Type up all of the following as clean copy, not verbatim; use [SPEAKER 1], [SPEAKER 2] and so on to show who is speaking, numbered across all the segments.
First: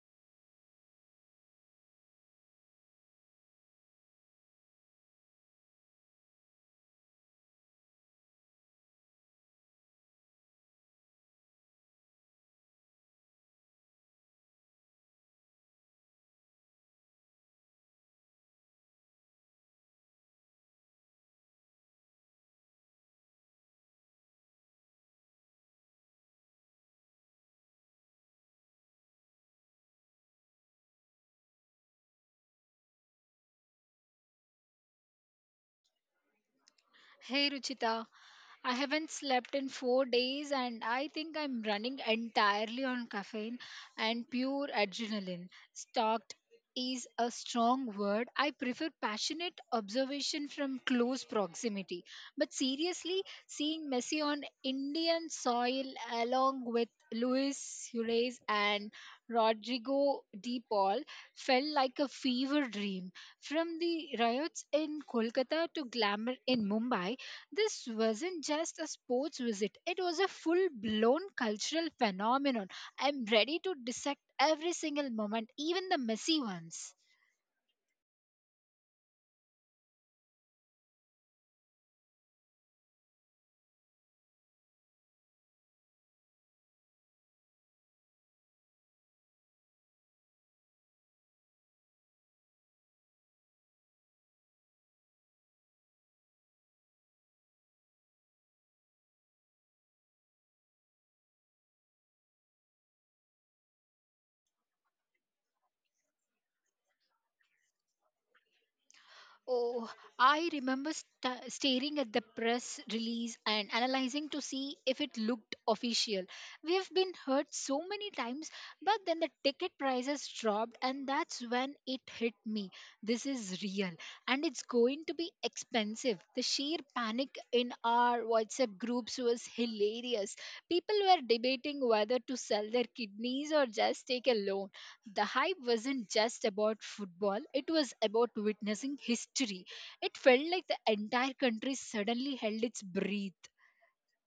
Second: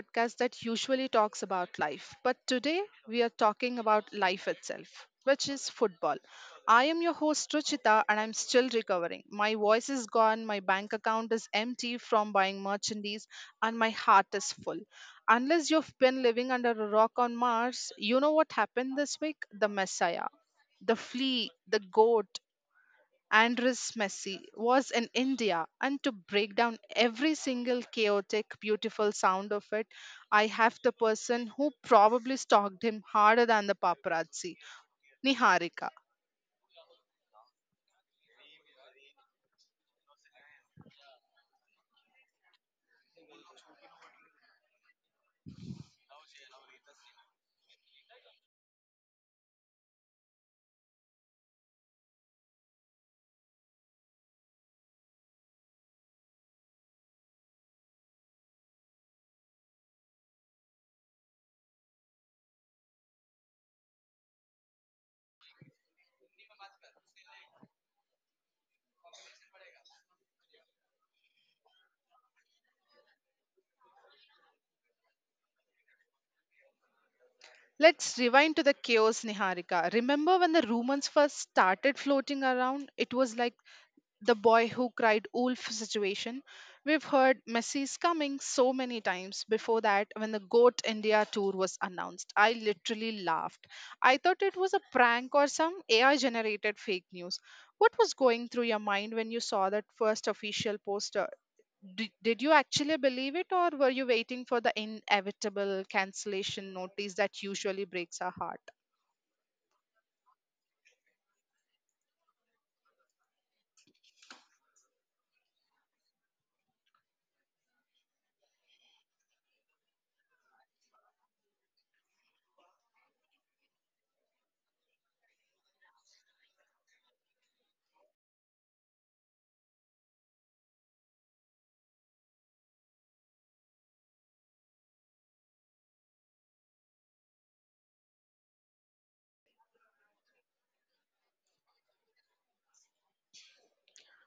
[SPEAKER 1] podcast that usually talks about life, but today we are talking about life itself, which is football. I am your host, Ruchita, and I'm still recovering. My voice is gone, my bank account is empty from buying merchandise, and my heart is full. Unless you've been living under a rock on Mars, you know what happened this week? The Messiah, the flea, the goat, Andres Messi was in India, and to break down every single chaotic, beautiful sound of it, I have the person who probably stalked him harder than the paparazzi. Niharika.
[SPEAKER 2] Hey Ruchita, I haven't slept in 4 days and I think I'm running entirely on caffeine and pure adrenaline. Stalked is a strong word. I prefer passionate observation from close proximity. But seriously, seeing Messi on Indian soil along with Luis Suarez and Rodrigo De Paul felt like a fever dream. From the riots in Kolkata to glamour in Mumbai, this wasn't just a sports visit, it was a full blown cultural phenomenon. I'm ready to dissect every single moment, even the messy ones.
[SPEAKER 1] Let's rewind to the chaos, Niharika. Remember when the rumors first started floating around? It was like the boy who cried wolf situation. We've heard Messi's coming so many times before that when the GOAT India tour was announced, I literally laughed. I thought it was a prank or some AI generated fake news. What was going through your mind when you saw that first official poster? Did you actually believe it, or were you waiting for the inevitable cancellation notice that usually breaks our heart?
[SPEAKER 2] Oh, I remember staring at the press release and analyzing to see if it looked official. We have been heard so many times, but then the ticket prices dropped, and that's when it hit me. This is real, and it's going to be expensive. The sheer panic in our WhatsApp groups was hilarious. People were debating whether to sell their kidneys or just take a loan. The hype wasn't just about football, it was about witnessing history. It felt like the entire country suddenly held its breath.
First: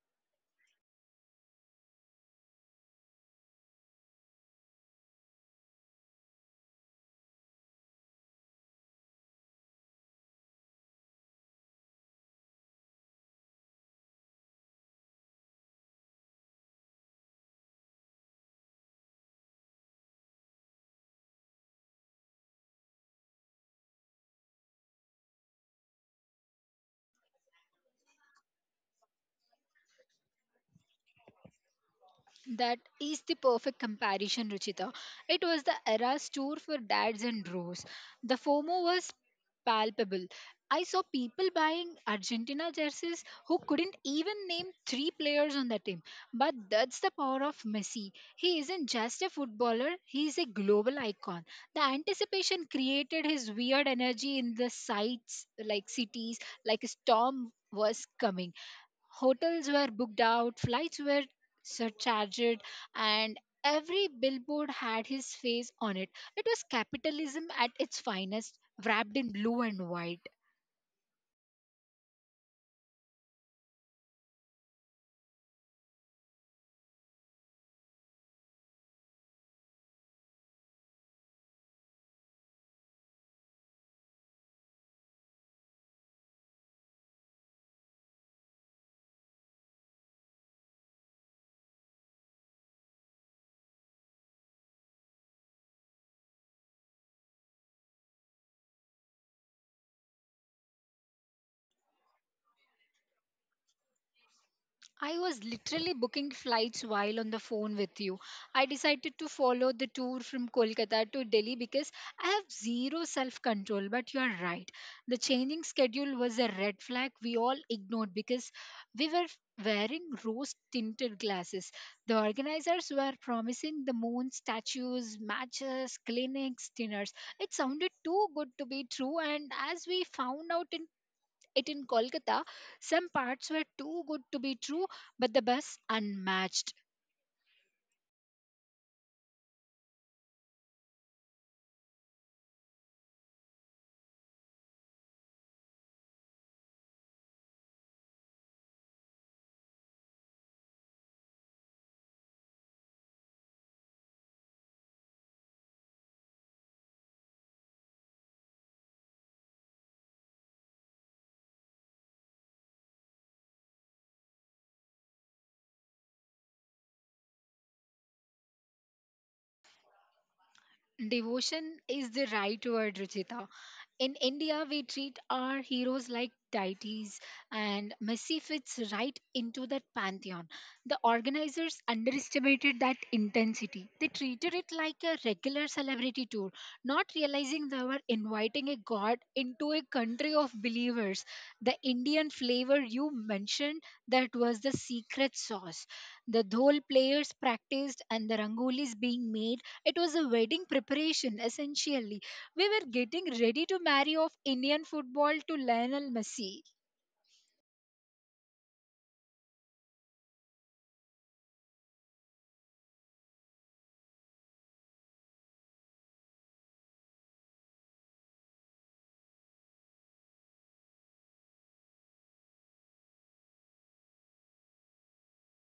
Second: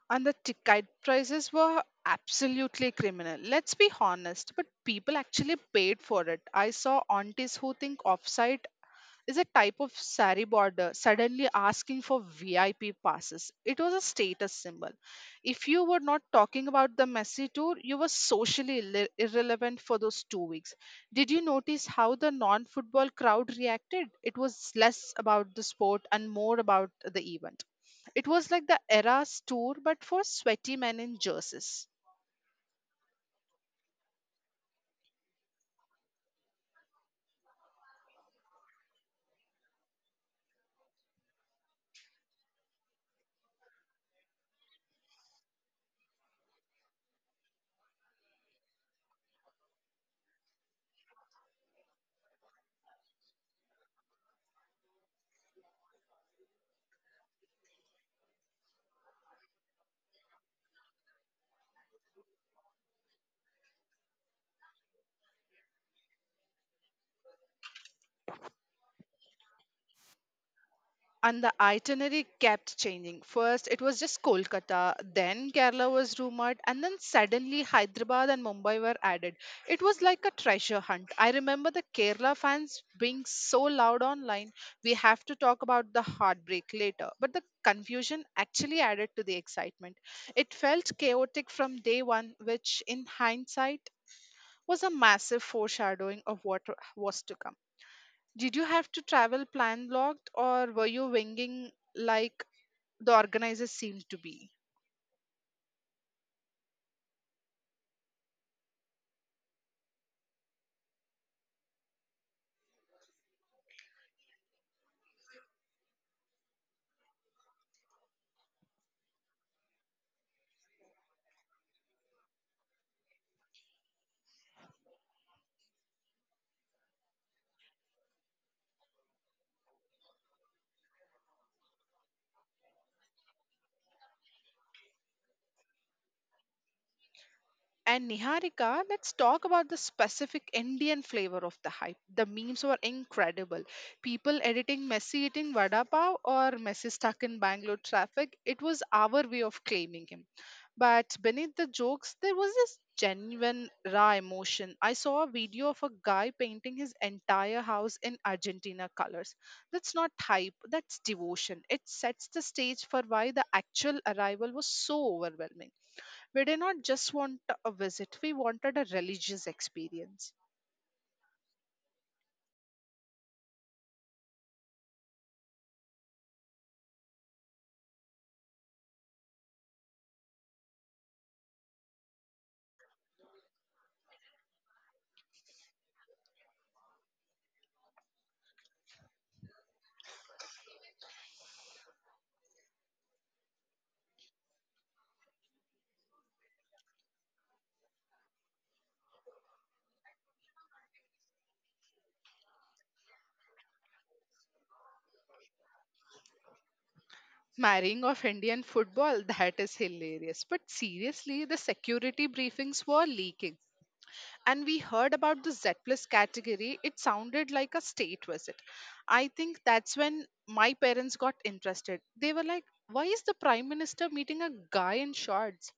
[SPEAKER 1] And the ticket prices were absolutely criminal. Let's be honest, but people actually paid for it. I saw aunties who think offsite is a type of sari border suddenly asking for VIP passes. It was a status symbol. If you were not talking about the messy tour, you were irrelevant for those 2 weeks. Did you notice how the non football crowd reacted? It was less about the sport and more about the event. It was like the Eras tour, but for sweaty men in jerseys.
[SPEAKER 2] That is the perfect comparison, Ruchita. It was the era's tour for dads and bros. The FOMO was palpable. I saw people buying Argentina jerseys who couldn't even name three players on the team. But that's the power of Messi. He isn't just a footballer, he is a global icon. The anticipation created his weird energy in the sights, like cities, like a storm was coming. Hotels were booked out, flights were surcharged, and every billboard had his face on it. It was capitalism at its finest, wrapped in blue and white.
[SPEAKER 1] And the itinerary kept changing. First, it was just Kolkata, then Kerala was rumored, and then suddenly Hyderabad and Mumbai were added. It was like a treasure hunt. I remember the Kerala fans being so loud online. We have to talk about the heartbreak later, but the confusion actually added to the excitement. It felt chaotic from day one, which in hindsight was a massive foreshadowing of what was to come. Did you have to travel plan blocked, or were you winging like the organizers seemed to be?
[SPEAKER 2] I was literally booking flights while on the phone with you. I decided to follow the tour from Kolkata to Delhi because I have zero self control. But you are right. The changing schedule was a red flag we all ignored because we were wearing rose tinted glasses. The organizers were promising the moon, statues, matches, clinics, dinners. It sounded too good to be true. And as we found out in it in Kolkata, some parts were too good to be true, but the bus unmatched.
[SPEAKER 1] And Niharika, let's talk about the specific Indian flavor of the hype. The memes were incredible. People editing Messi eating vada pav or Messi stuck in Bangalore traffic, it was our way of claiming him. But beneath the jokes, there was this genuine, raw emotion. I saw a video of a guy painting his entire house in Argentina colors. That's not hype, that's devotion. It sets the stage for why the actual arrival was so overwhelming. We did not just want a visit, we wanted a religious experience.
[SPEAKER 2] Devotion is the right word, Ruchita. In India, we treat our heroes like deities, and Messi fits right into that pantheon. The organizers underestimated that intensity. They treated it like a regular celebrity tour, not realizing they were inviting a god into a country of believers. The Indian flavor you mentioned, that was the secret sauce. The dhol players practiced and the rangolis being made. It was a wedding preparation, essentially we were getting ready to marry off Indian football to Lionel Messi.
[SPEAKER 1] Marrying of Indian football, that is hilarious. But seriously, the security briefings were leaking. And we heard about the Z plus category, it sounded like a state visit. I think that's when my parents got interested. They were like, why is the prime minister meeting a guy in shorts?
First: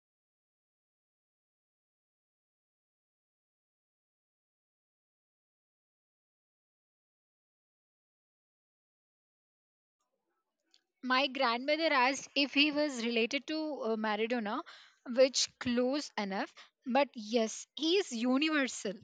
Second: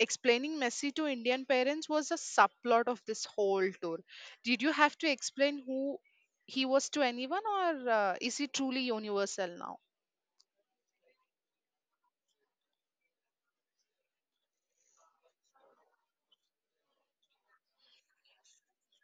[SPEAKER 1] Explaining Messi to Indian parents was a subplot of this whole tour. Did you have to explain who he was to anyone, or is he truly universal now?
[SPEAKER 2] My grandmother asked if he was related to Maradona, which close enough, but yes, he is universal.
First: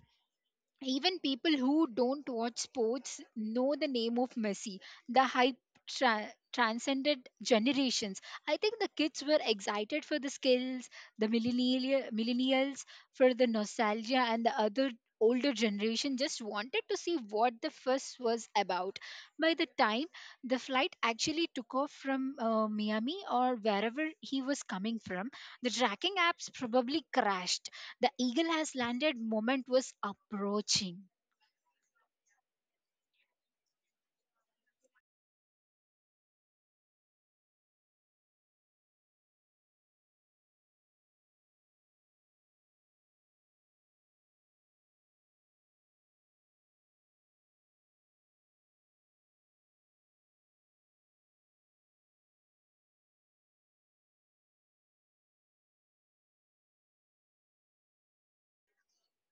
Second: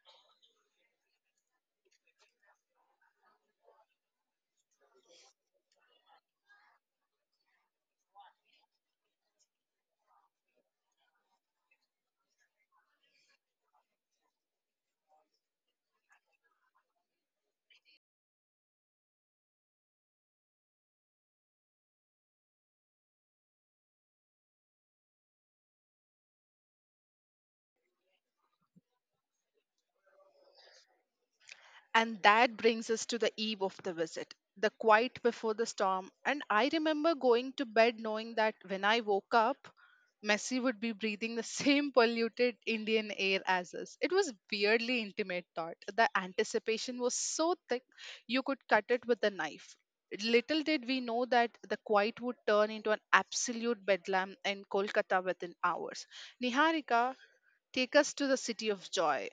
[SPEAKER 2] Even people who don't watch sports know the name of Messi. The hype transcended generations. I think the kids were excited for the skills, the millennials for the nostalgia, and the other older generation just wanted to see what the fuss was about. By the time the flight actually took off from Miami or wherever he was coming from, the tracking apps probably crashed. The eagle has landed moment was approaching.
[SPEAKER 1] And that brings us to the eve of the visit, the quiet before the storm. And I remember going to bed knowing that when I woke up, Messi would be breathing the same polluted Indian air as us. It was weirdly intimate thought. The anticipation was so thick you could cut it with a knife. Little did we know that the quiet would turn into an absolute bedlam in Kolkata within hours. Niharika, take us to the city of joy.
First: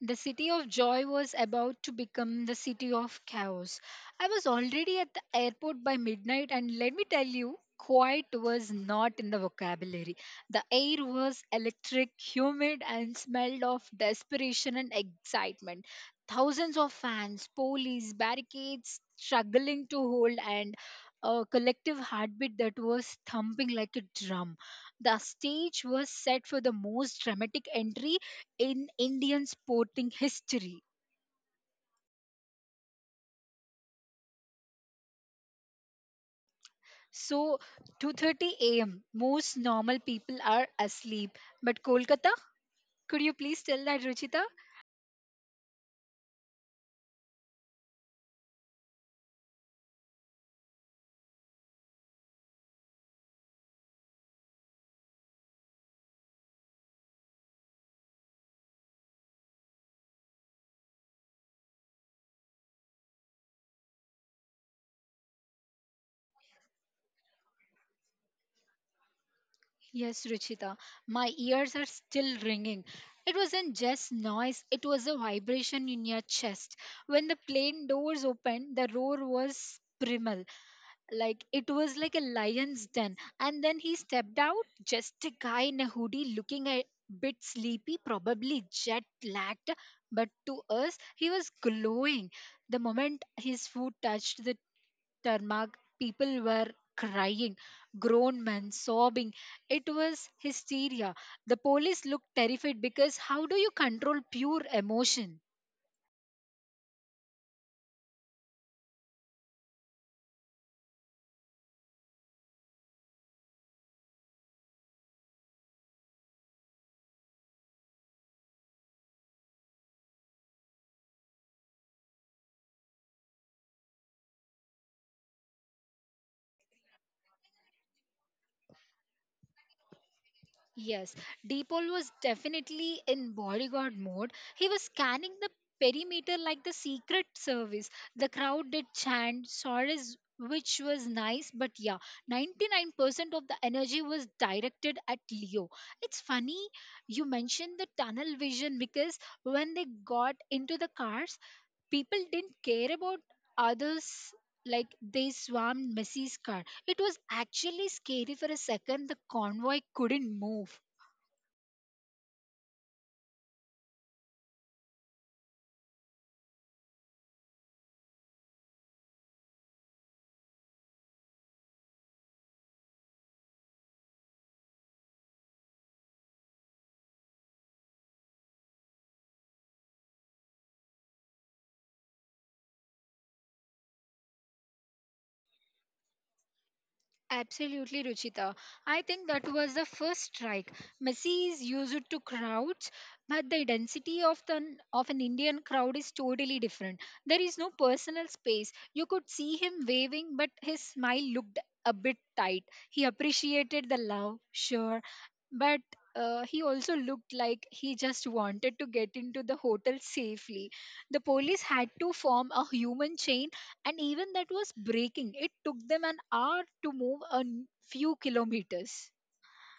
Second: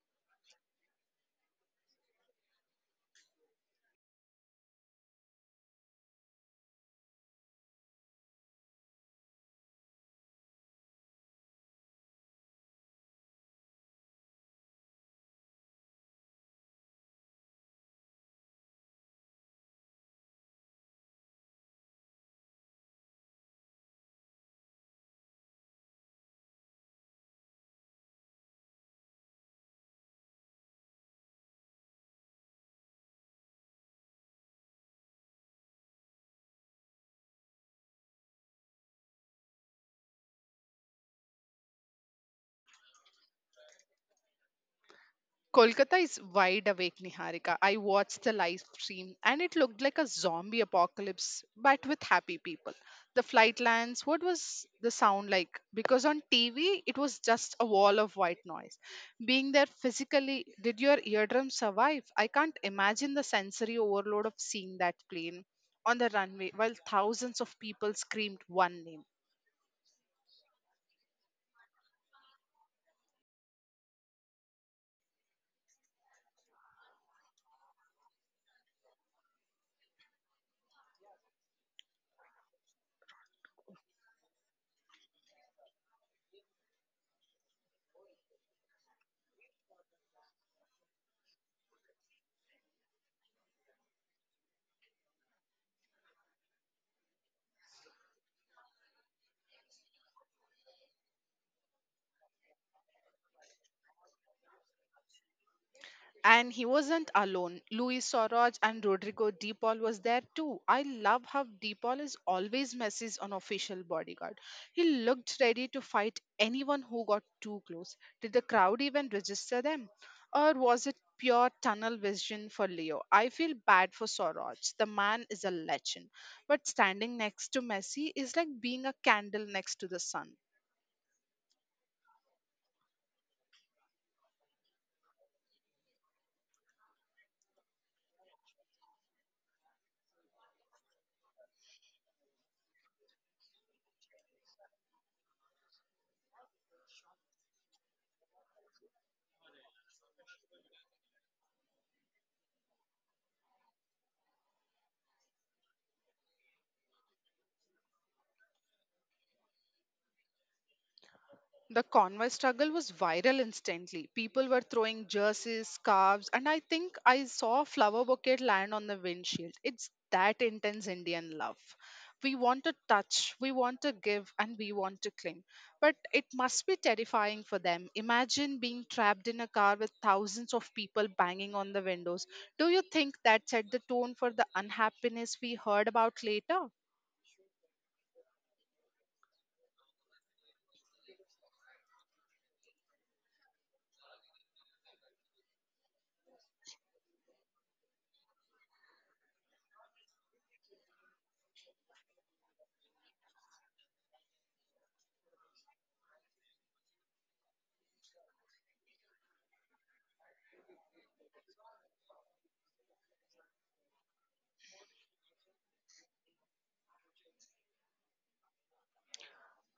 [SPEAKER 2] The city of joy was about to become the city of chaos. I was already at the airport by midnight, and let me tell you, quiet was not in the vocabulary. The air was electric, humid, and smelled of desperation and excitement. Thousands of fans, police, barricades struggling to hold, and a collective heartbeat that was thumping like a drum. The stage was set for the most dramatic entry in Indian sporting history. So, 2:30 a.m. Most normal people are asleep, but Kolkata. Could you please tell that, Ruchita?
[SPEAKER 1] Kolkata is wide awake, Niharika. I watched the live stream and it looked like a zombie apocalypse, but with happy people. The flight lands, what was the sound like? Because on TV, it was just a wall of white noise. Being there physically, did your eardrums survive? I can't imagine the sensory overload of seeing that plane on the runway while thousands of people screamed one name.
[SPEAKER 2] Yes, Ruchita. My ears are still ringing. It wasn't just noise; it was a vibration in your chest. When the plane doors opened, the roar was primal. Like it was like a lion's den, and then he stepped out, just a guy in a hoodie, looking a bit sleepy, probably jet lagged, but to us he was glowing. The moment his foot touched the tarmac, people were crying, grown men sobbing. It was hysteria. The police looked terrified, because how do you control pure emotion?
[SPEAKER 1] And he wasn't alone. Luis Soroj and Rodrigo De Paul was there too. I love how De Paul is always Messi's unofficial bodyguard. He looked ready to fight anyone who got too close. Did the crowd even register them? Or was it pure tunnel vision for Leo? I feel bad for Soroj. The man is a legend, but standing next to Messi is like being a candle next to the sun.
[SPEAKER 2] Yes, Deepol was definitely in bodyguard mode. He was scanning the perimeter like the secret service. The crowd did chant Sora's, which was nice, but yeah, 99% of the energy was directed at Leo. It's funny you mentioned the tunnel vision because when they got into the cars, people didn't care about others. Like, they swarmed Missy's car. It was actually scary for a second. The convoy couldn't move.
[SPEAKER 1] The convoy struggle was viral instantly. People were throwing jerseys, scarves, and I think I saw a flower bouquet land on the windshield. It's that intense Indian love. We want to touch, we want to give, and we want to cling. But it must be terrifying for them. Imagine being trapped in a car with thousands of people banging on the windows. Do you think that set the tone for the unhappiness we heard about later?
[SPEAKER 2] Absolutely, Ruchita. I think that was the first strike. Messi is used to crowds, but the density of the of an Indian crowd is totally different. There is no personal space. You could see him waving, but his smile looked a bit tight. He appreciated the love, sure, but he also looked like he just wanted to get into the hotel safely. The police had to form a human chain and even that was breaking. It took them an hour to move a few kilometers.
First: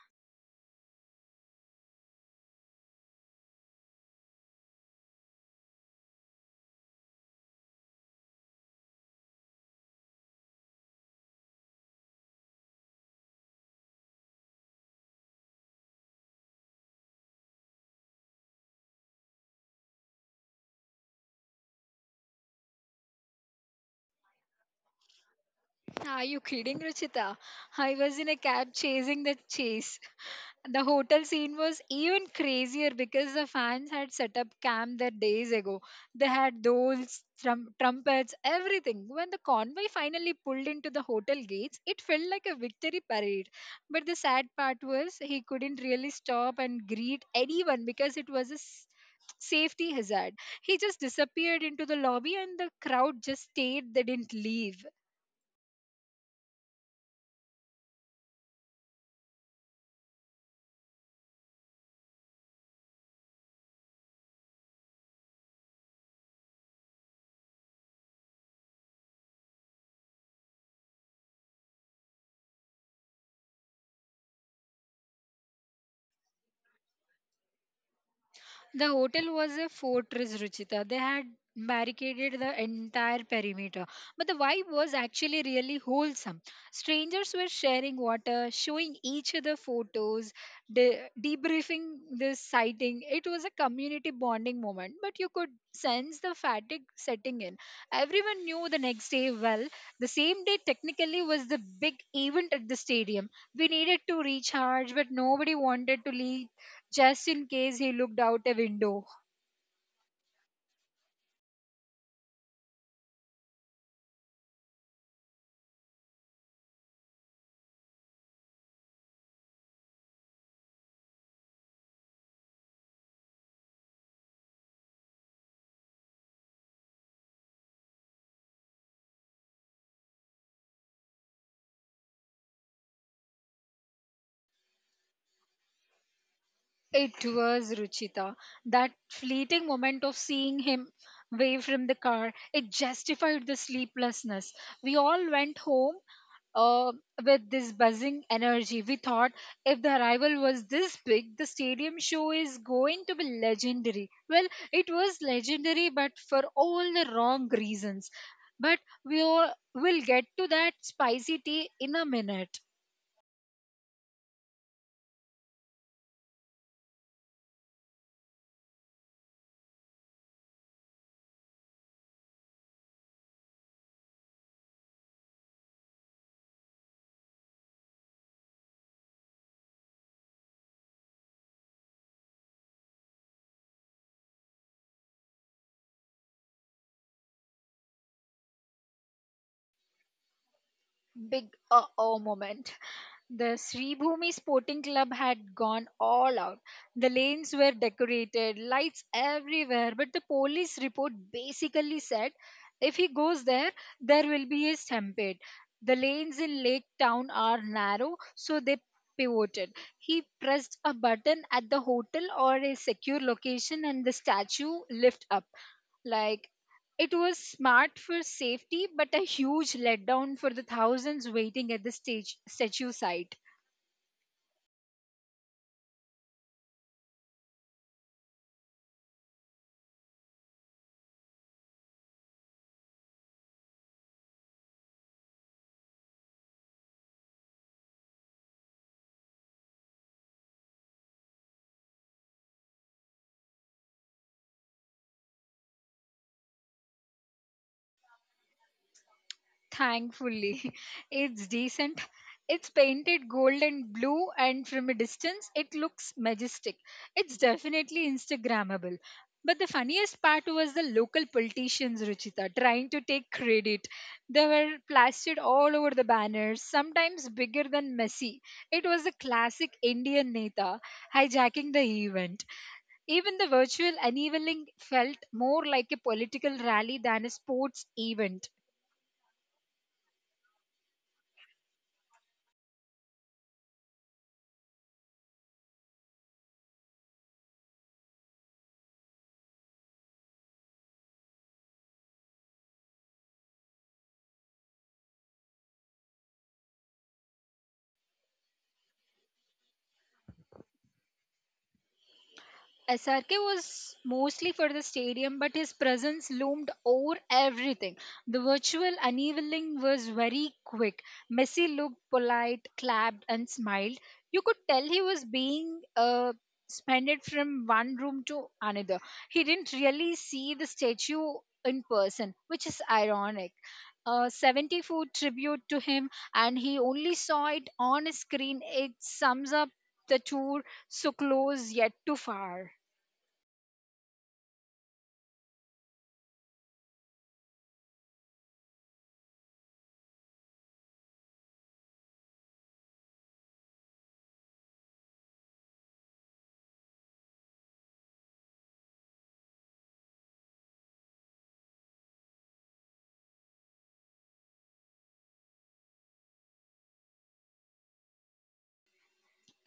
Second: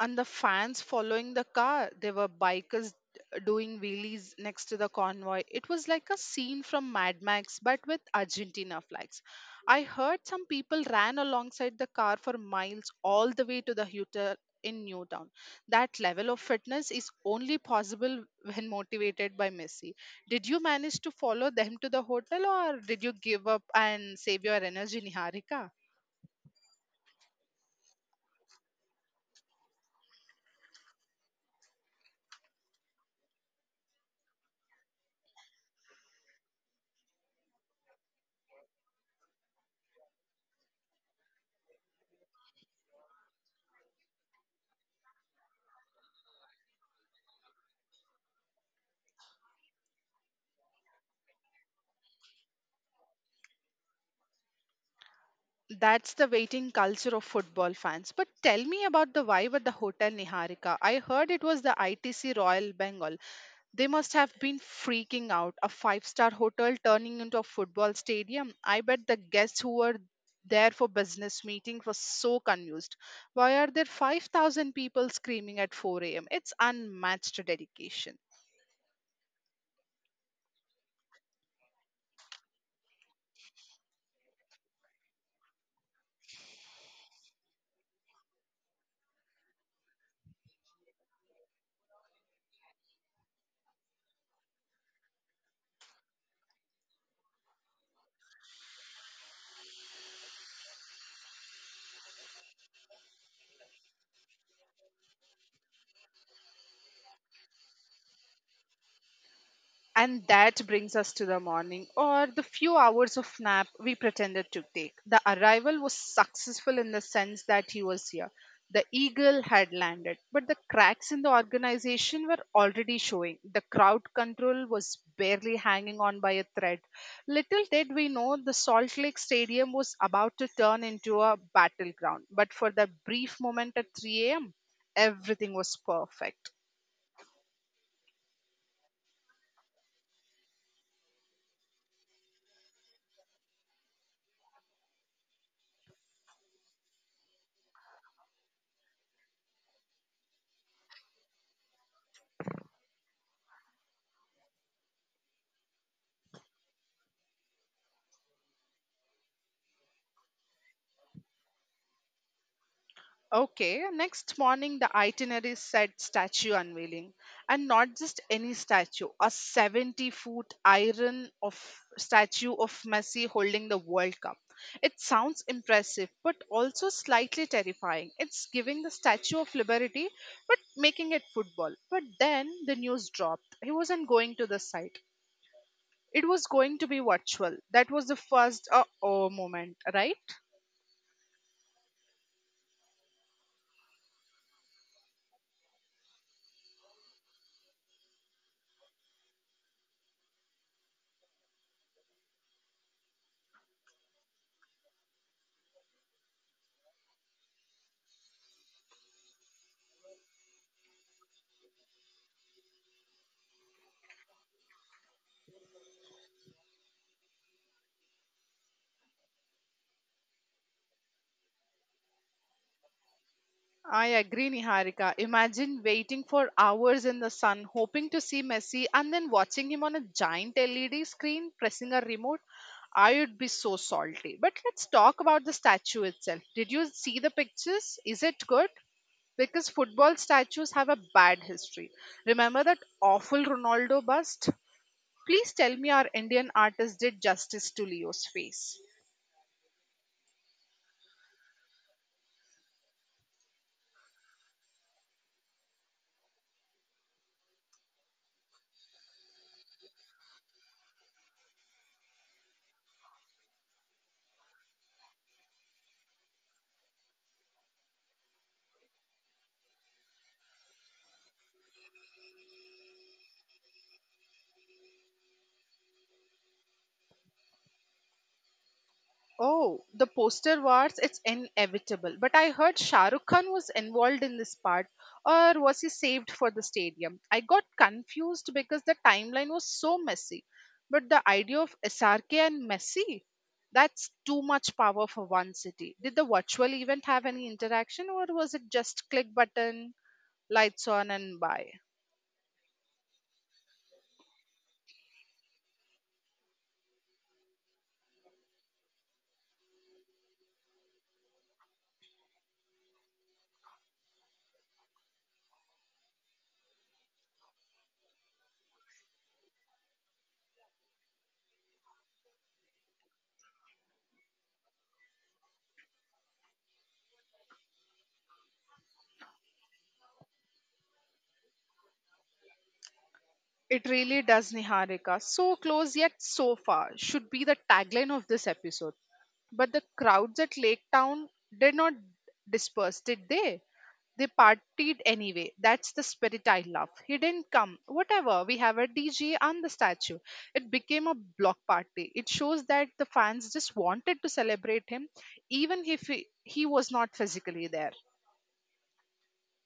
[SPEAKER 1] And the fans following the car. There were bikers doing wheelies next to the convoy. It was like a scene from Mad Max, but with Argentina flags. I heard some people ran alongside the car for miles, all the way to the Hutter in Newtown. That level of fitness is only possible when motivated by Messi. Did you manage to follow them to the hotel, or did you give up and save your energy, Niharika?
[SPEAKER 2] Are you kidding, Ruchita? I was in a cab chasing the chase. The hotel scene was even crazier because the fans had set up camp there days ago. They had those trumpets, everything. When the convoy finally pulled into the hotel gates, it felt like a victory parade. But the sad part was he couldn't really stop and greet anyone because it was a safety hazard. He just disappeared into the lobby and the crowd just stayed. They didn't leave.
[SPEAKER 1] That's the waiting culture of football fans. But tell me about the vibe at the Hotel Niharika. I heard it was the ITC Royal Bengal. They must have been freaking out. A five-star hotel turning into a football stadium. I bet the guests who were there for business meeting were so confused. Why are there 5,000 people screaming at 4 a.m.? It's unmatched dedication.
[SPEAKER 2] The hotel was a fortress, Ruchita. They had barricaded the entire perimeter. But the vibe was actually really wholesome. Strangers were sharing water, showing each other photos, debriefing this sighting. It was a community bonding moment, but you could sense the fatigue setting in. Everyone knew the next day well. The same day, technically, was the big event at the stadium. We needed to recharge, but nobody wanted to leave just in case he looked out a window.
[SPEAKER 1] And that brings us to the morning, or the few hours of nap we pretended to take. The arrival was successful in the sense that he was here. The eagle had landed, but the cracks in the organization were already showing. The crowd control was barely hanging on by a thread. Little did we know the Salt Lake Stadium was about to turn into a battleground, but for that brief moment at 3 a.m., everything was perfect.
[SPEAKER 2] It was Ruchita. That fleeting moment of seeing him away from the car, it justified the sleeplessness. We all went home uh, with this buzzing energy. We thought if the arrival was this big, the stadium show is going to be legendary. Well, it was legendary, but for all the wrong reasons. But we all will get to that spicy tea in a minute.
[SPEAKER 1] Okay, next morning the itinerary said statue unveiling, and not just any statue, a 70-foot iron of statue of Messi holding the World Cup. It sounds impressive, but also slightly terrifying. It's giving the Statue of Liberty, but making it football. But then the news dropped. He wasn't going to the site. It was going to be virtual. That was the first uh oh moment, right?
[SPEAKER 2] Big uh oh moment. The Sri Bhumi Sporting Club had gone all out. The lanes were decorated, lights everywhere, but the police report basically said if he goes there, there will be a stampede. The lanes in Lake Town are narrow, so they pivoted. He pressed a button at the hotel or a secure location, and the statue lifted up. Like, it was smart for safety, but a huge letdown for the thousands waiting at the stage statue site.
[SPEAKER 1] I agree, Niharika. Imagine waiting for hours in the sun, hoping to see Messi, and then watching him on a giant LED screen pressing a remote. I would be so salty. But let's talk about the statue itself. Did you see the pictures? Is it good? Because football statues have a bad history. Remember that awful Ronaldo bust? Please tell me our Indian artist did justice to Leo's face.
[SPEAKER 2] Thankfully, it's decent. It's painted gold and blue, and from a distance, it looks majestic. It's definitely Instagrammable. But the funniest part was the local politicians, Ruchita, trying to take credit. They were plastered all over the banners, sometimes bigger than Messi. It was a classic Indian Neta hijacking the event. Even the virtual unveiling felt more like a political rally than a sports event.
[SPEAKER 1] Oh, the poster wars, it's inevitable. But I heard Shah Rukh Khan was involved in this part, or was he saved for the stadium? I got confused because the timeline was so messy. But the idea of SRK and Messi, that's too much power for one city. Did the virtual event have any interaction, or was it just click button, lights on, and bye?
[SPEAKER 2] SRK was mostly for the stadium, but his presence loomed over everything. The virtual unveiling was very quick. Messi looked polite, clapped, and smiled. You could tell he was being suspended from one room to another. He didn't really see the statue in person, which is ironic. A 70-foot tribute to him, and he only saw it on a screen. It sums up the tour, so close yet too far.
[SPEAKER 1] It really does, Niharika. So close yet so far should be the tagline of this episode. But the crowds at Lake Town did not disperse, did they? They partied anyway. That's the spirit I love. He didn't come. Whatever, we have a DJ and the statue. It became a block party. It shows that the fans just wanted to celebrate him, even if he was not physically there.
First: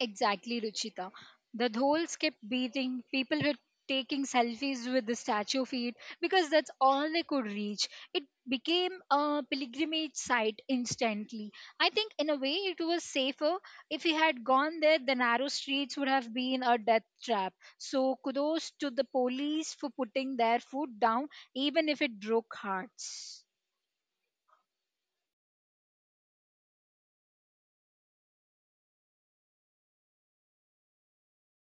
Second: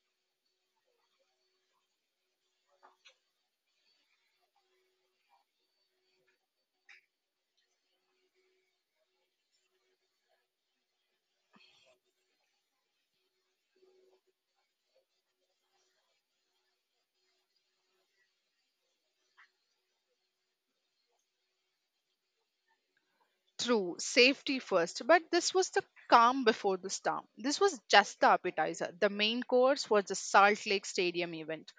[SPEAKER 2] Exactly, Ruchita. The dhols kept beating. People were taking selfies with the statue feet because that's all they could reach. It became a pilgrimage site instantly. I think, in a way, it was safer. If we had gone there, the narrow streets would have been a death trap. So, kudos to the police for putting their foot down, even if it broke hearts.
[SPEAKER 1] True, safety first, but this was the calm before the storm. This was just the appetizer. The main course was the Salt Lake Stadium event.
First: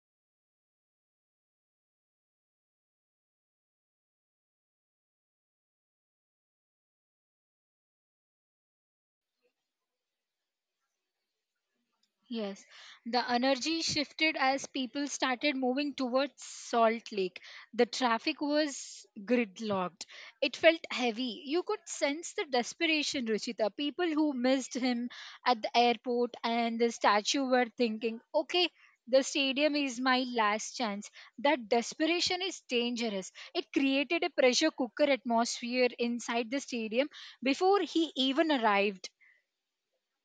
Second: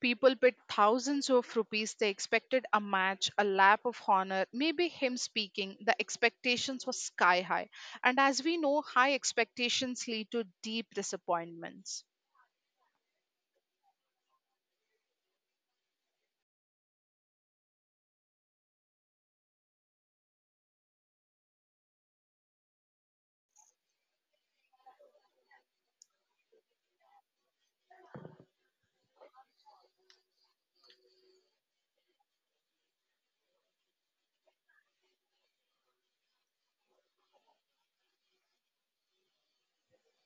[SPEAKER 1] People paid thousands of rupees. They expected a match, a lap of honor, maybe him speaking. The expectations were sky high. And as we know, high expectations lead to deep disappointments.
[SPEAKER 2] Yes, the energy shifted as people started moving towards Salt Lake. The traffic was gridlocked. It felt heavy. You could sense the desperation, Ruchita. People who missed him at the airport and the statue were thinking, okay, the stadium is my last chance. That desperation is dangerous. It created a pressure cooker atmosphere inside the stadium before he even arrived.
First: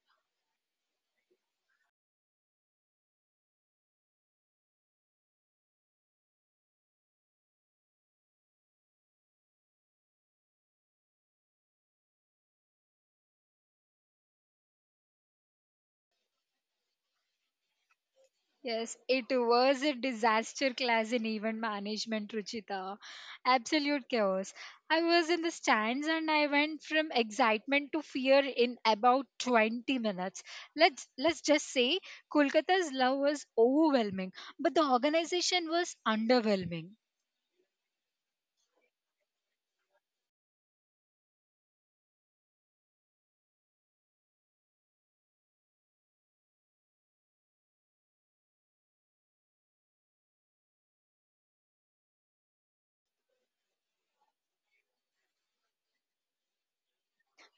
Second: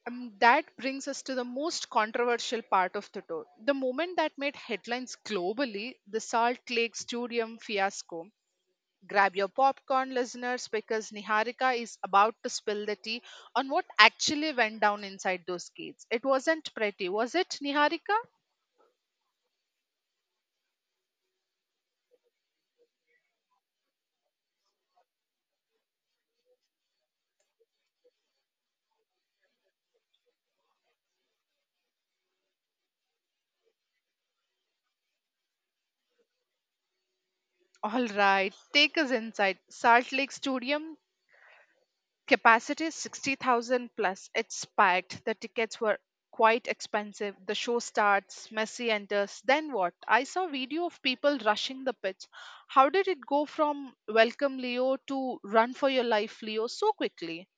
[SPEAKER 1] That brings us to the most controversial part of the tour. The moment that made headlines globally, the Salt Lake Stadium fiasco. Grab your popcorn, listeners, because Niharika is about to spill the tea on what actually went down inside those gates. It wasn't pretty, was it, Niharika?
[SPEAKER 2] Yes, it was a disaster class in event management, Ruchita. Absolute chaos. I was in the stands and I went from excitement to fear in about 20 minutes. Let's just say Kolkata's love was overwhelming, but the organization was underwhelming.
[SPEAKER 1] All right, take us inside. Salt Lake Stadium capacity 60,000 plus. It's packed. The tickets were quite expensive. The show starts, Messi enters. Then what? I saw video of people rushing the pitch. How did it go from welcome Leo to run for your life Leo so quickly?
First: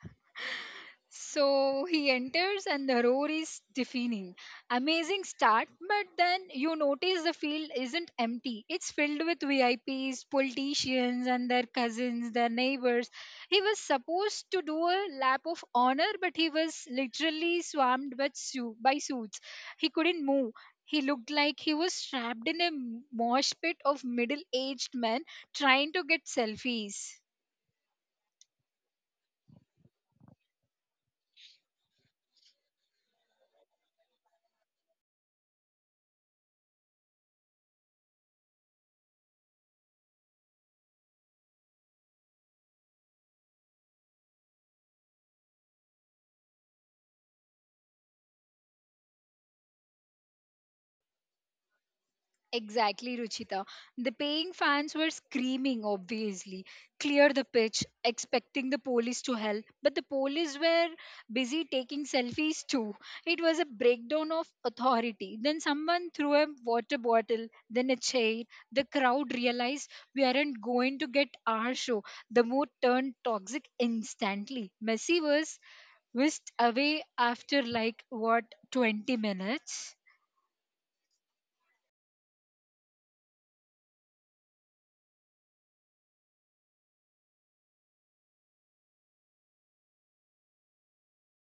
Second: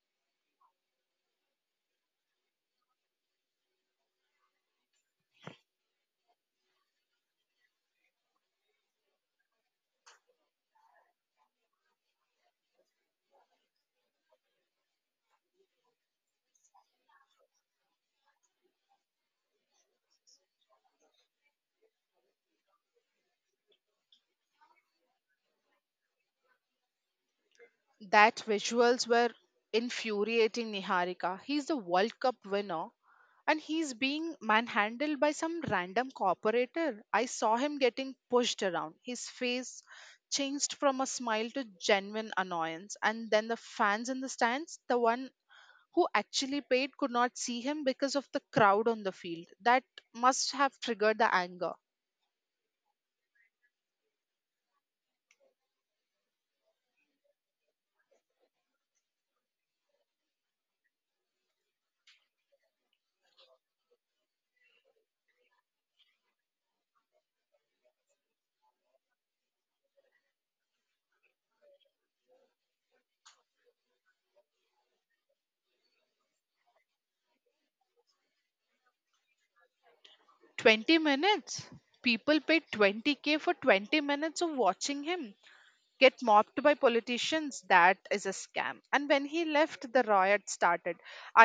[SPEAKER 2] So he enters, and the roar is deafening. Amazing start, but then you notice the field isn't empty. It's filled with VIPs, politicians, and their cousins, their neighbors. He was supposed to do a lap of honor, but he was literally swarmed with by suits. He couldn't move. He looked like he was trapped in a mosh pit of middle aged men trying to get selfies.
[SPEAKER 1] That visuals were infuriating Niharika. He's the World Cup winner and he's being manhandled by some random corporator. I saw him getting pushed around. His face changed from a smile to genuine annoyance. And then the fans in the stands, the one who actually paid could not see him because of the crowd on the field. That must have triggered the anger.
[SPEAKER 2] Exactly, Ruchita. The paying fans were screaming, obviously. Clear the pitch, expecting the police to help. But the police were busy taking selfies too. It was a breakdown of authority. Then someone threw a water bottle, then a chair. The crowd realized we aren't going to get our show. The mood turned toxic instantly. Messi was whisked away after like, what, 20 minutes?
[SPEAKER 1] 20 minutes? People paid 20K for 20 minutes of watching him get mopped by politicians. That is a scam. And when he left, the riot started.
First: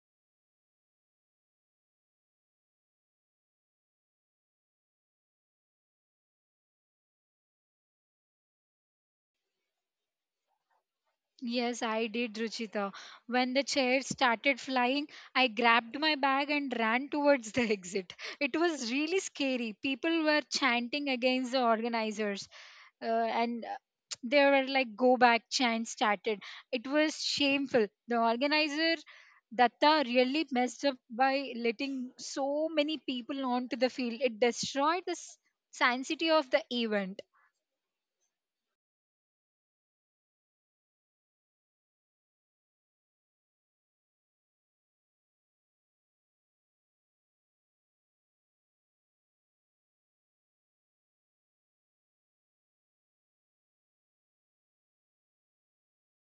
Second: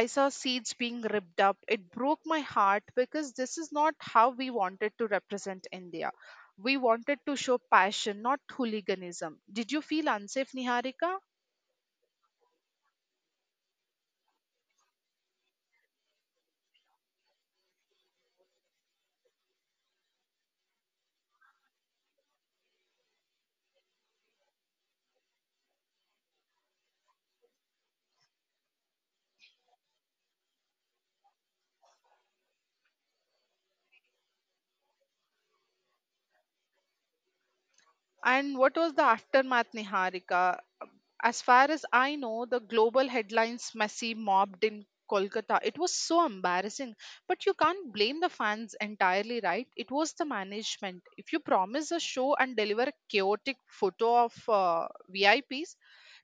[SPEAKER 1] I saw seats being ripped up. It broke my heart because this is not how we wanted to represent india. We wanted to show passion, not hooliganism. Did you feel unsafe, niharika?
[SPEAKER 2] Yes, I did, Ruchita. When the chair started flying, I grabbed my bag and ran towards the exit. It was really scary. People were chanting against the organizers, and there were like go back chants started. It was shameful. The organizer, Datta, really messed up by letting so many people onto the field. It destroyed the sanctity of the event.
[SPEAKER 1] And what was the aftermath, Niharika? As far as I know, the global headlines, Messi mobbed in Kolkata. It was so embarrassing. But you can't blame the fans entirely, right? It was the management. If you promise a show and deliver a chaotic photo of VIPs,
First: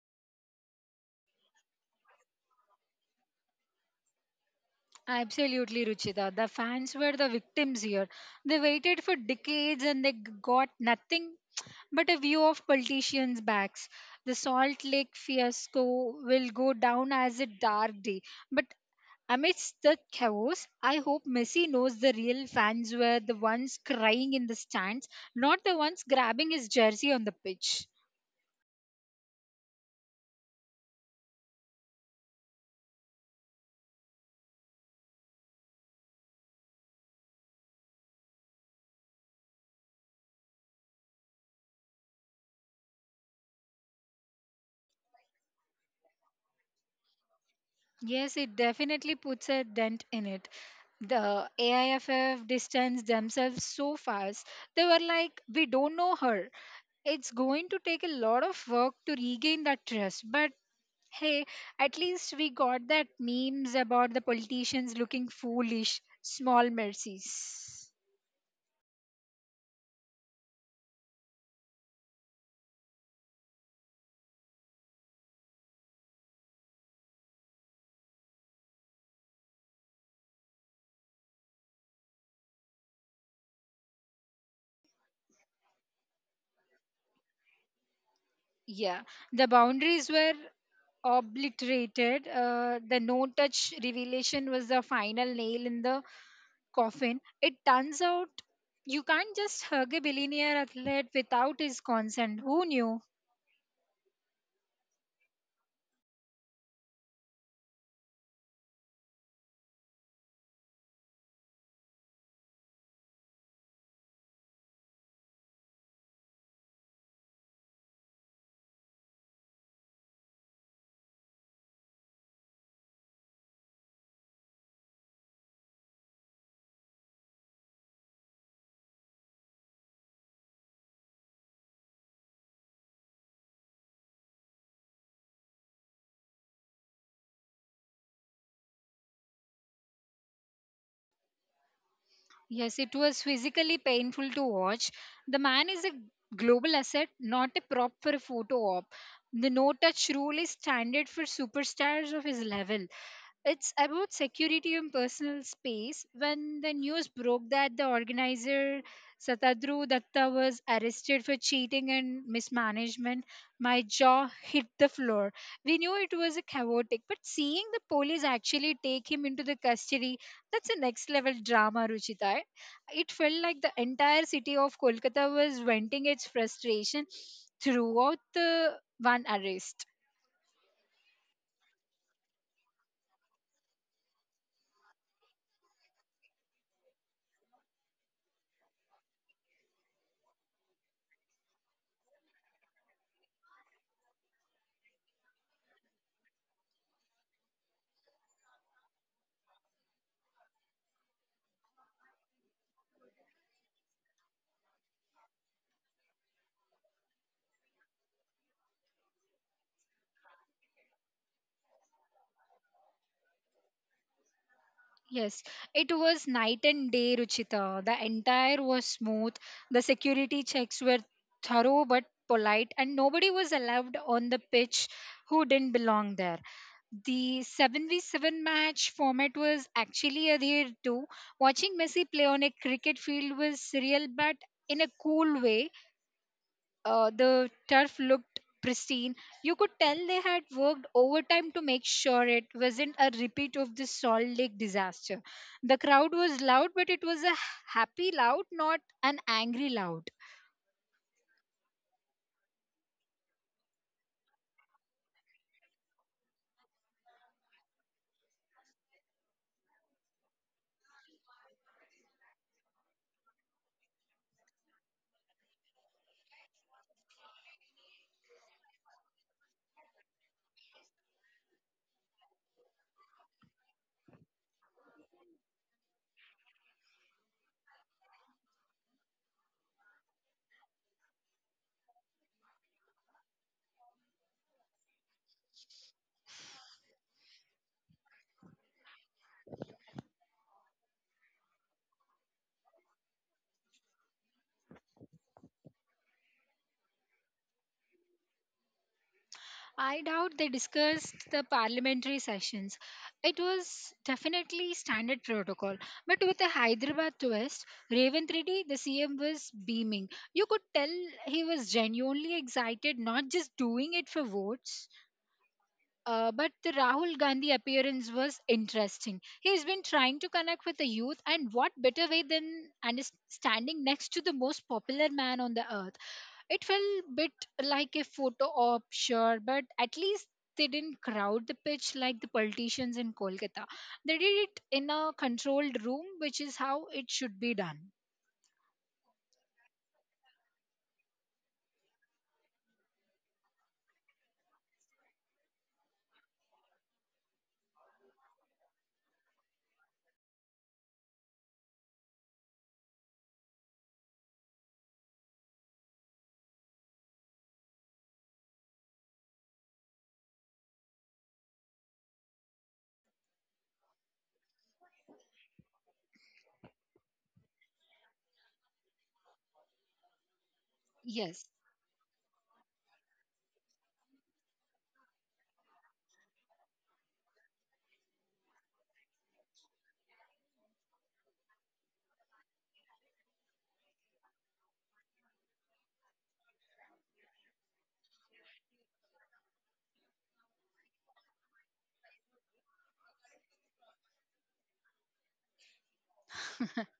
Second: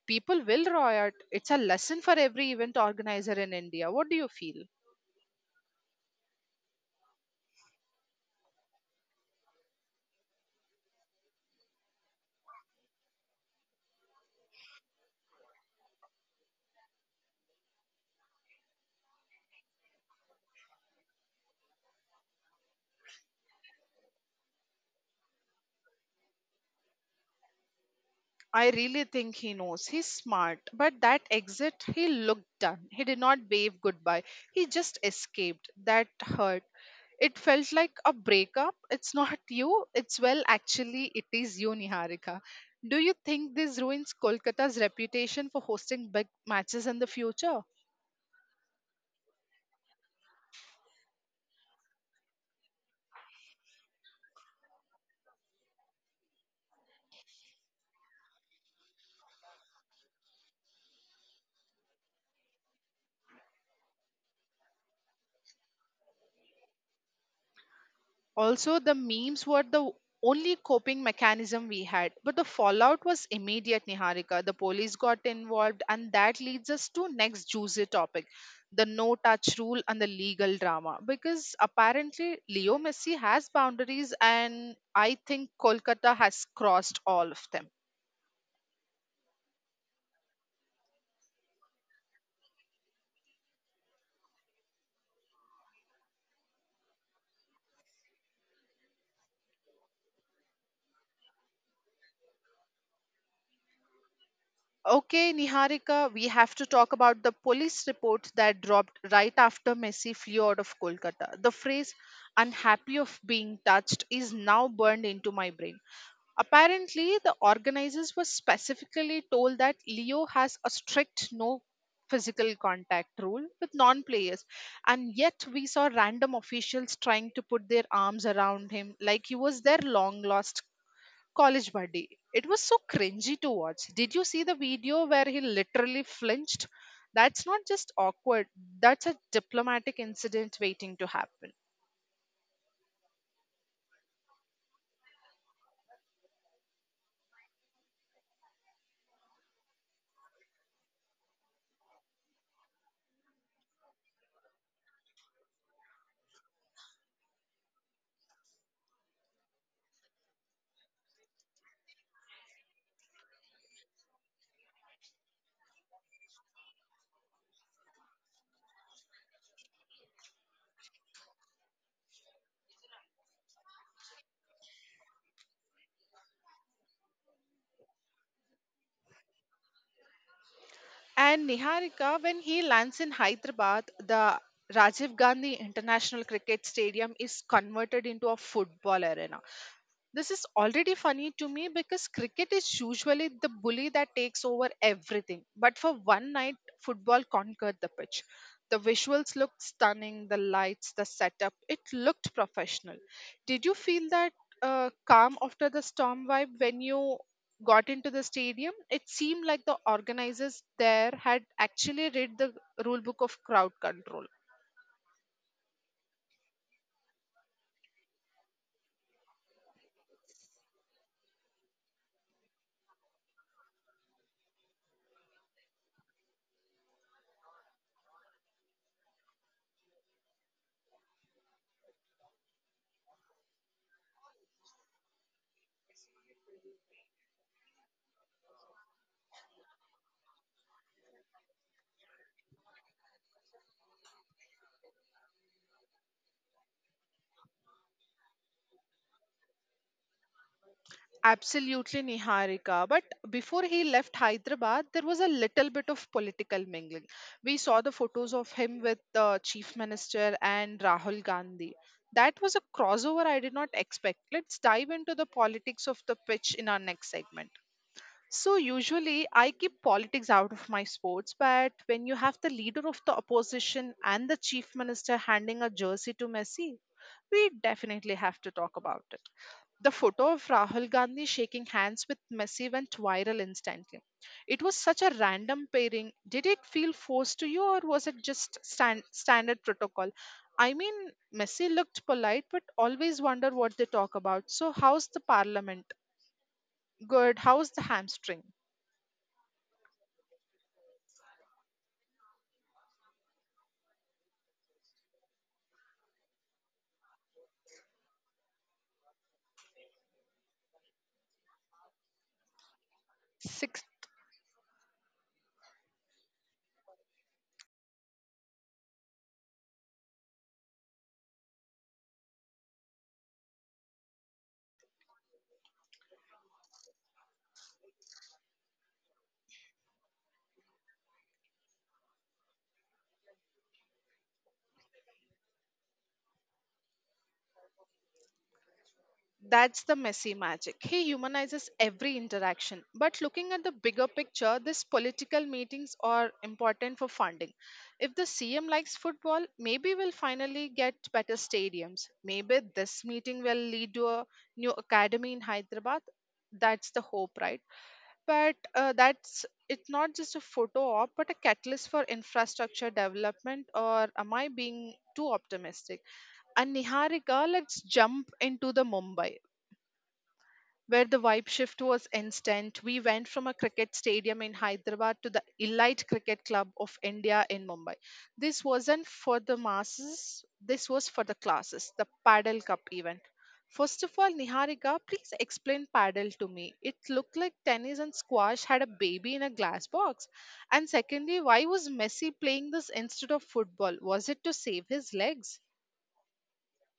[SPEAKER 1] people will riot. It's a lesson for every event organizer in India. What do you feel?
[SPEAKER 2] Absolutely, Ruchita. The fans were the victims here. They waited for decades and they got nothing but a view of politicians' backs. The Salt Lake fiasco will go down as a dark day. But amidst the chaos, I hope Messi knows the real fans were the ones crying in the stands, not the ones grabbing his jersey on the pitch.
[SPEAKER 1] I really think he knows. He's smart. But that exit, he looked done. He did not wave goodbye. He just escaped. That hurt. It felt like a breakup. It's not you. It's, well, actually, it is you, Niharika. Do you think this ruins Kolkata's reputation for hosting big matches in the future?
[SPEAKER 2] Yes, it definitely puts a dent in it. The AIFF distanced themselves so fast. They were like, we don't know her. It's going to take a lot of work to regain that trust. But hey, at least we got that memes about the politicians looking foolish. Small mercies.
[SPEAKER 1] Also, the memes were the only coping mechanism we had. But the fallout was immediate, Niharika. The police got involved, and that leads us to next juicy topic, the no touch rule and the legal drama. Because apparently, Leo Messi has boundaries, and I think Kolkata has crossed all of them.
[SPEAKER 2] Yeah. The boundaries were obliterated. The no touch revelation was the final nail in the coffin. It turns out you can't just hug a billionaire athlete without his consent. Who knew?
[SPEAKER 1] Okay, Niharika, we have to talk about the police report that dropped right after Messi flew out of Kolkata. The phrase unhappy of being touched is now burned into my brain. Apparently, the organizers were specifically told that Leo has a strict no physical contact rule with non players, and yet we saw random officials trying to put their arms around him like he was their long lost College Buddy. It was so cringy to watch. Did you see the video where he literally flinched? That's not just awkward, that's a diplomatic incident waiting to happen.
[SPEAKER 2] Yes, it was physically painful to watch. The man is a global asset, not a prop for a photo op. The no touch rule is standard for superstars of his level. It's about security and personal space. When the news broke that the organizer Satadru Datta was arrested for cheating and mismanagement, my jaw hit the floor. We knew it was a chaotic, but seeing the police actually take him into the custody, that's a next level drama, Ruchita. It felt like the entire city of Kolkata was venting its frustration throughout the one arrest.
[SPEAKER 1] And Niharika, when he lands in Hyderabad, the Rajiv Gandhi International Cricket Stadium is converted into a football arena. This is already funny to me because cricket is usually the bully that takes over everything. But for one night, football conquered the pitch. The visuals looked stunning, the lights, the setup, it looked professional. Did you feel that calm after the storm vibe when you got into the stadium? It seemed like the organizers there had actually read the rule book of crowd control.
[SPEAKER 2] Yes, it was night and day, Ruchita. The entire was smooth. The security checks were thorough but polite, and nobody was allowed on the pitch who didn't belong there. The 7v7 match format was actually adhered to. Watching Messi play on a cricket field was surreal but in a cool way. The turf looked pristine. You could tell they had worked overtime to make sure it wasn't a repeat of the Salt Lake disaster. The crowd was loud, but it was a happy loud, not an angry loud.
[SPEAKER 1] Absolutely, Niharika. But before he left Hyderabad, there was a little bit of political mingling. We saw the photos of him with the Chief Minister and Rahul Gandhi. That was a crossover I did not expect. Let's dive into the politics of the pitch in our next segment. So, usually I keep politics out of my sports, but when you have the leader of the opposition and the Chief Minister handing a jersey to Messi, we definitely have to talk about it. The photo of Rahul Gandhi shaking hands with Messi went viral instantly. It was such a random pairing. Did it feel forced to you, or was it just standard protocol? I mean, Messi looked polite, but always wonder what they talk about. So, how's the parliament? Good. How's the hamstring?
[SPEAKER 2] I doubt they discussed the parliamentary sessions. It was definitely standard protocol, but with a Hyderabad twist. Raven Reddy, the CM, was beaming. You could tell he was genuinely excited, not just doing it for votes. But the Rahul Gandhi appearance was interesting. He's been trying to connect with the youth, and what better way than and is standing next to the most popular man on the earth? It felt a bit like a photo op, sure, but at least they didn't crowd the pitch like the politicians in Kolkata. They did it in a controlled room, which is how it should be done.
[SPEAKER 1] That's the messy magic. He humanizes every interaction. But looking at the bigger picture, these political meetings are important for funding. If the CM likes football, maybe we'll finally get better stadiums. Maybe this meeting will lead to a new academy in Hyderabad. That's the hope, right? But that's, it's not just a photo op, but a catalyst for infrastructure development. Or am I being too optimistic? And Niharika, let's jump into the Mumbai where the
[SPEAKER 2] Yes.
[SPEAKER 1] vibe shift was instant. We went from a cricket stadium in Hyderabad to the elite cricket club of India in Mumbai. This wasn't for the masses, this was for the classes, the Paddle Cup event. First of all, Niharika, please explain paddle to me. It looked like tennis and squash had a baby in a glass box. And secondly, why was Messi playing this instead of football? Was it to save his legs?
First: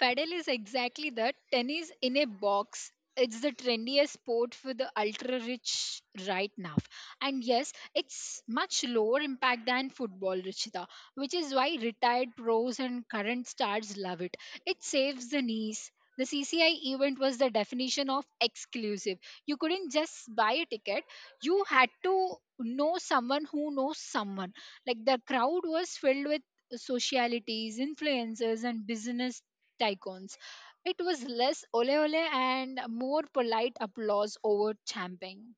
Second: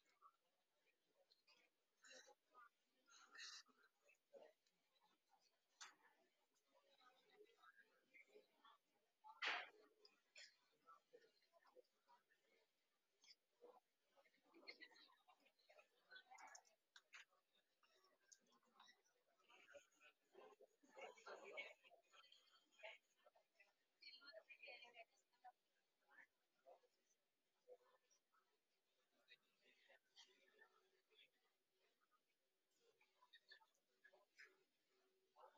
[SPEAKER 2] Paddle is exactly that, tennis in a box. It's the trendiest sport for the ultra rich right now. And yes, it's much lower impact than football, Richita, which is why retired pros and current stars love it. It saves the knees. The CCI event was the definition of exclusive. You couldn't just buy a ticket, you had to know someone who knows someone. Like the crowd was filled with socialities, influencers, and business tycoons. It was less ole ole and more polite applause over champing.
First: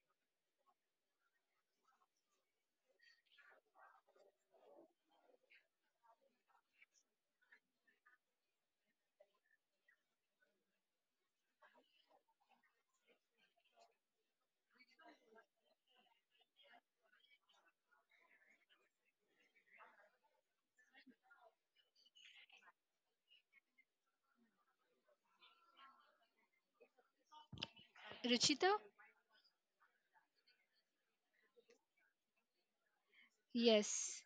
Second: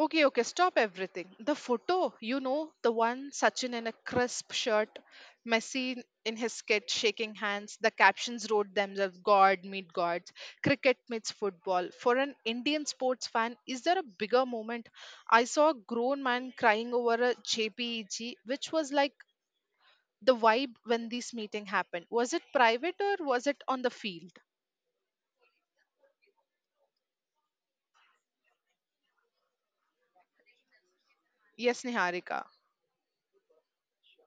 [SPEAKER 1] Okay, okay, stop everything. The photo, you know the one, Sachin in a crisp shirt, Messi in his kit shaking hands. The captions wrote themselves, God meet gods, cricket meets football. For an Indian sports fan, is there a bigger moment? I saw a grown man crying over a JPEG, which was like the vibe when this meeting happened. Was it private or was it on the field?
[SPEAKER 2] Ruchita?
[SPEAKER 1] Yes, Niharika.
[SPEAKER 2] Yes.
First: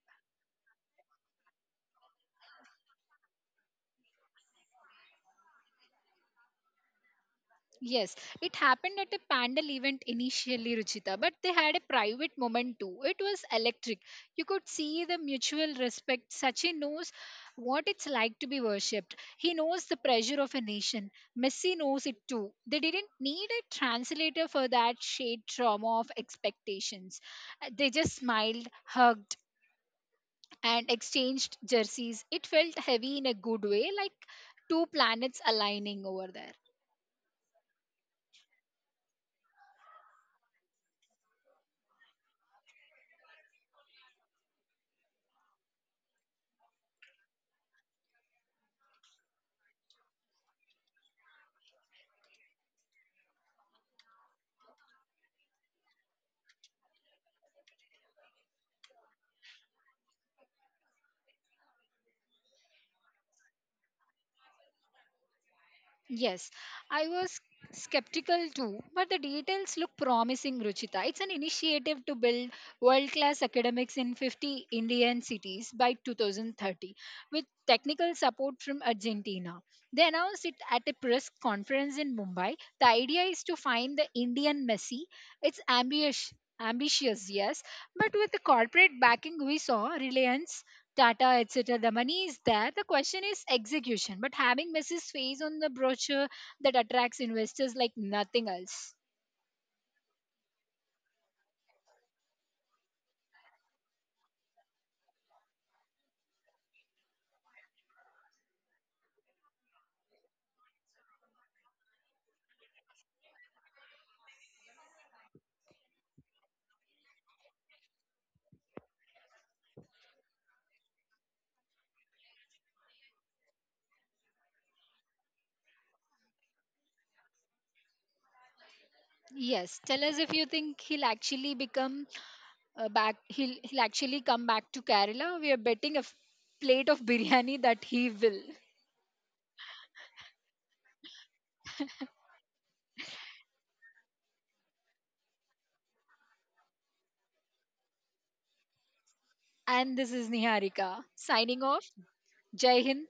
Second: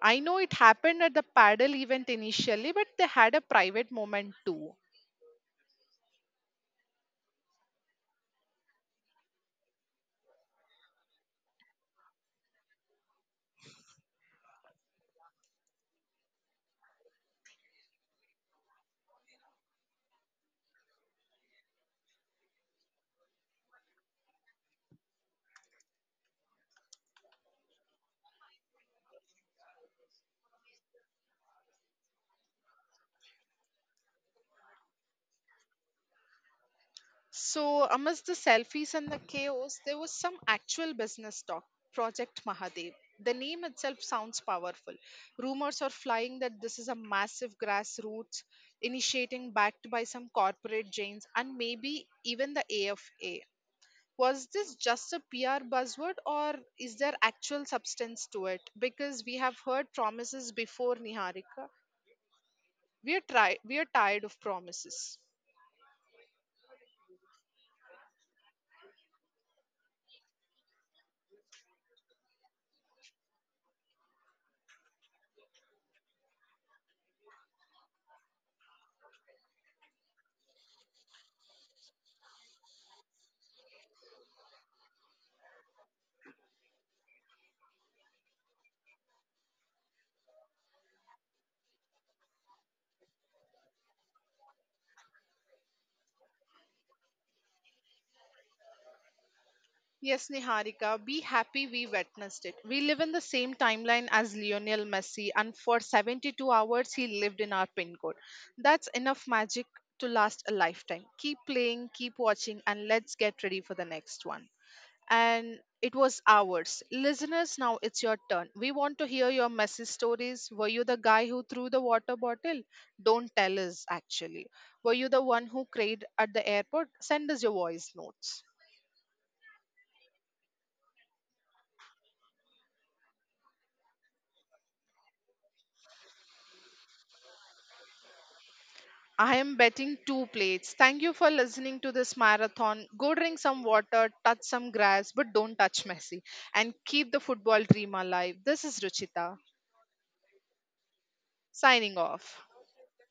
[SPEAKER 1] I know it happened at the paddle event initially, but they had a private moment too.
[SPEAKER 2] Yes, it happened at a pandal event initially, Ruchita, but they had a private moment too. It was electric. You could see the mutual respect. Sachin knows what it's like to be worshipped. He knows the pressure of a nation. Messi knows it too. They didn't need a translator for that shade trauma of expectations. They just smiled, hugged, and exchanged jerseys. It felt heavy in a good way, like two planets aligning over there.
[SPEAKER 1] So, amidst the selfies and the chaos, there was some actual business talk, Project Mahadev. The name itself sounds powerful. Rumors are flying that this is a massive grassroots initiating backed by some corporate giants and maybe even the AFA. Was this just a PR buzzword or is there actual substance to it? Because we have heard promises before, Niharika. We are, we are tired of promises.
[SPEAKER 2] Yes, I was skeptical too, but the details look promising, Ruchita. It's an initiative to build world class academics in 50 Indian cities by 2030 with technical support from Argentina. They announced it at a press conference in Mumbai. The idea is to find the Indian Messi. It's ambitious. Ambitious, yes, but with the corporate backing we saw, Reliance Tata, etc. The money is there. The question is execution. But having Mrs. face on the brochure that attracts investors like nothing else.
[SPEAKER 1] Yes, Niharika, be happy we witnessed it. We live in the same timeline as Lionel Messi, and for 72 hours he lived in our pin code. That's enough magic to last a lifetime. Keep playing, keep watching, and let's get ready for the next one. And it was ours. Listeners, now it's your turn. We want to hear your messy stories. Were you the guy who threw the water bottle? Don't tell us, actually. Were you the one who cried at the airport? Send us your voice notes.
[SPEAKER 2] Yes, tell us if you think he'll actually come back to Kerala. We are betting a plate of biryani that he will.
[SPEAKER 1] I am betting two plates. Thank you for listening to this marathon. Go drink some water, touch some grass, but don't touch Messi. And keep the football dream alive. This is Ruchita,
[SPEAKER 2] And this is Niharika signing off.
[SPEAKER 1] signing off.
[SPEAKER 2] Jai Hind.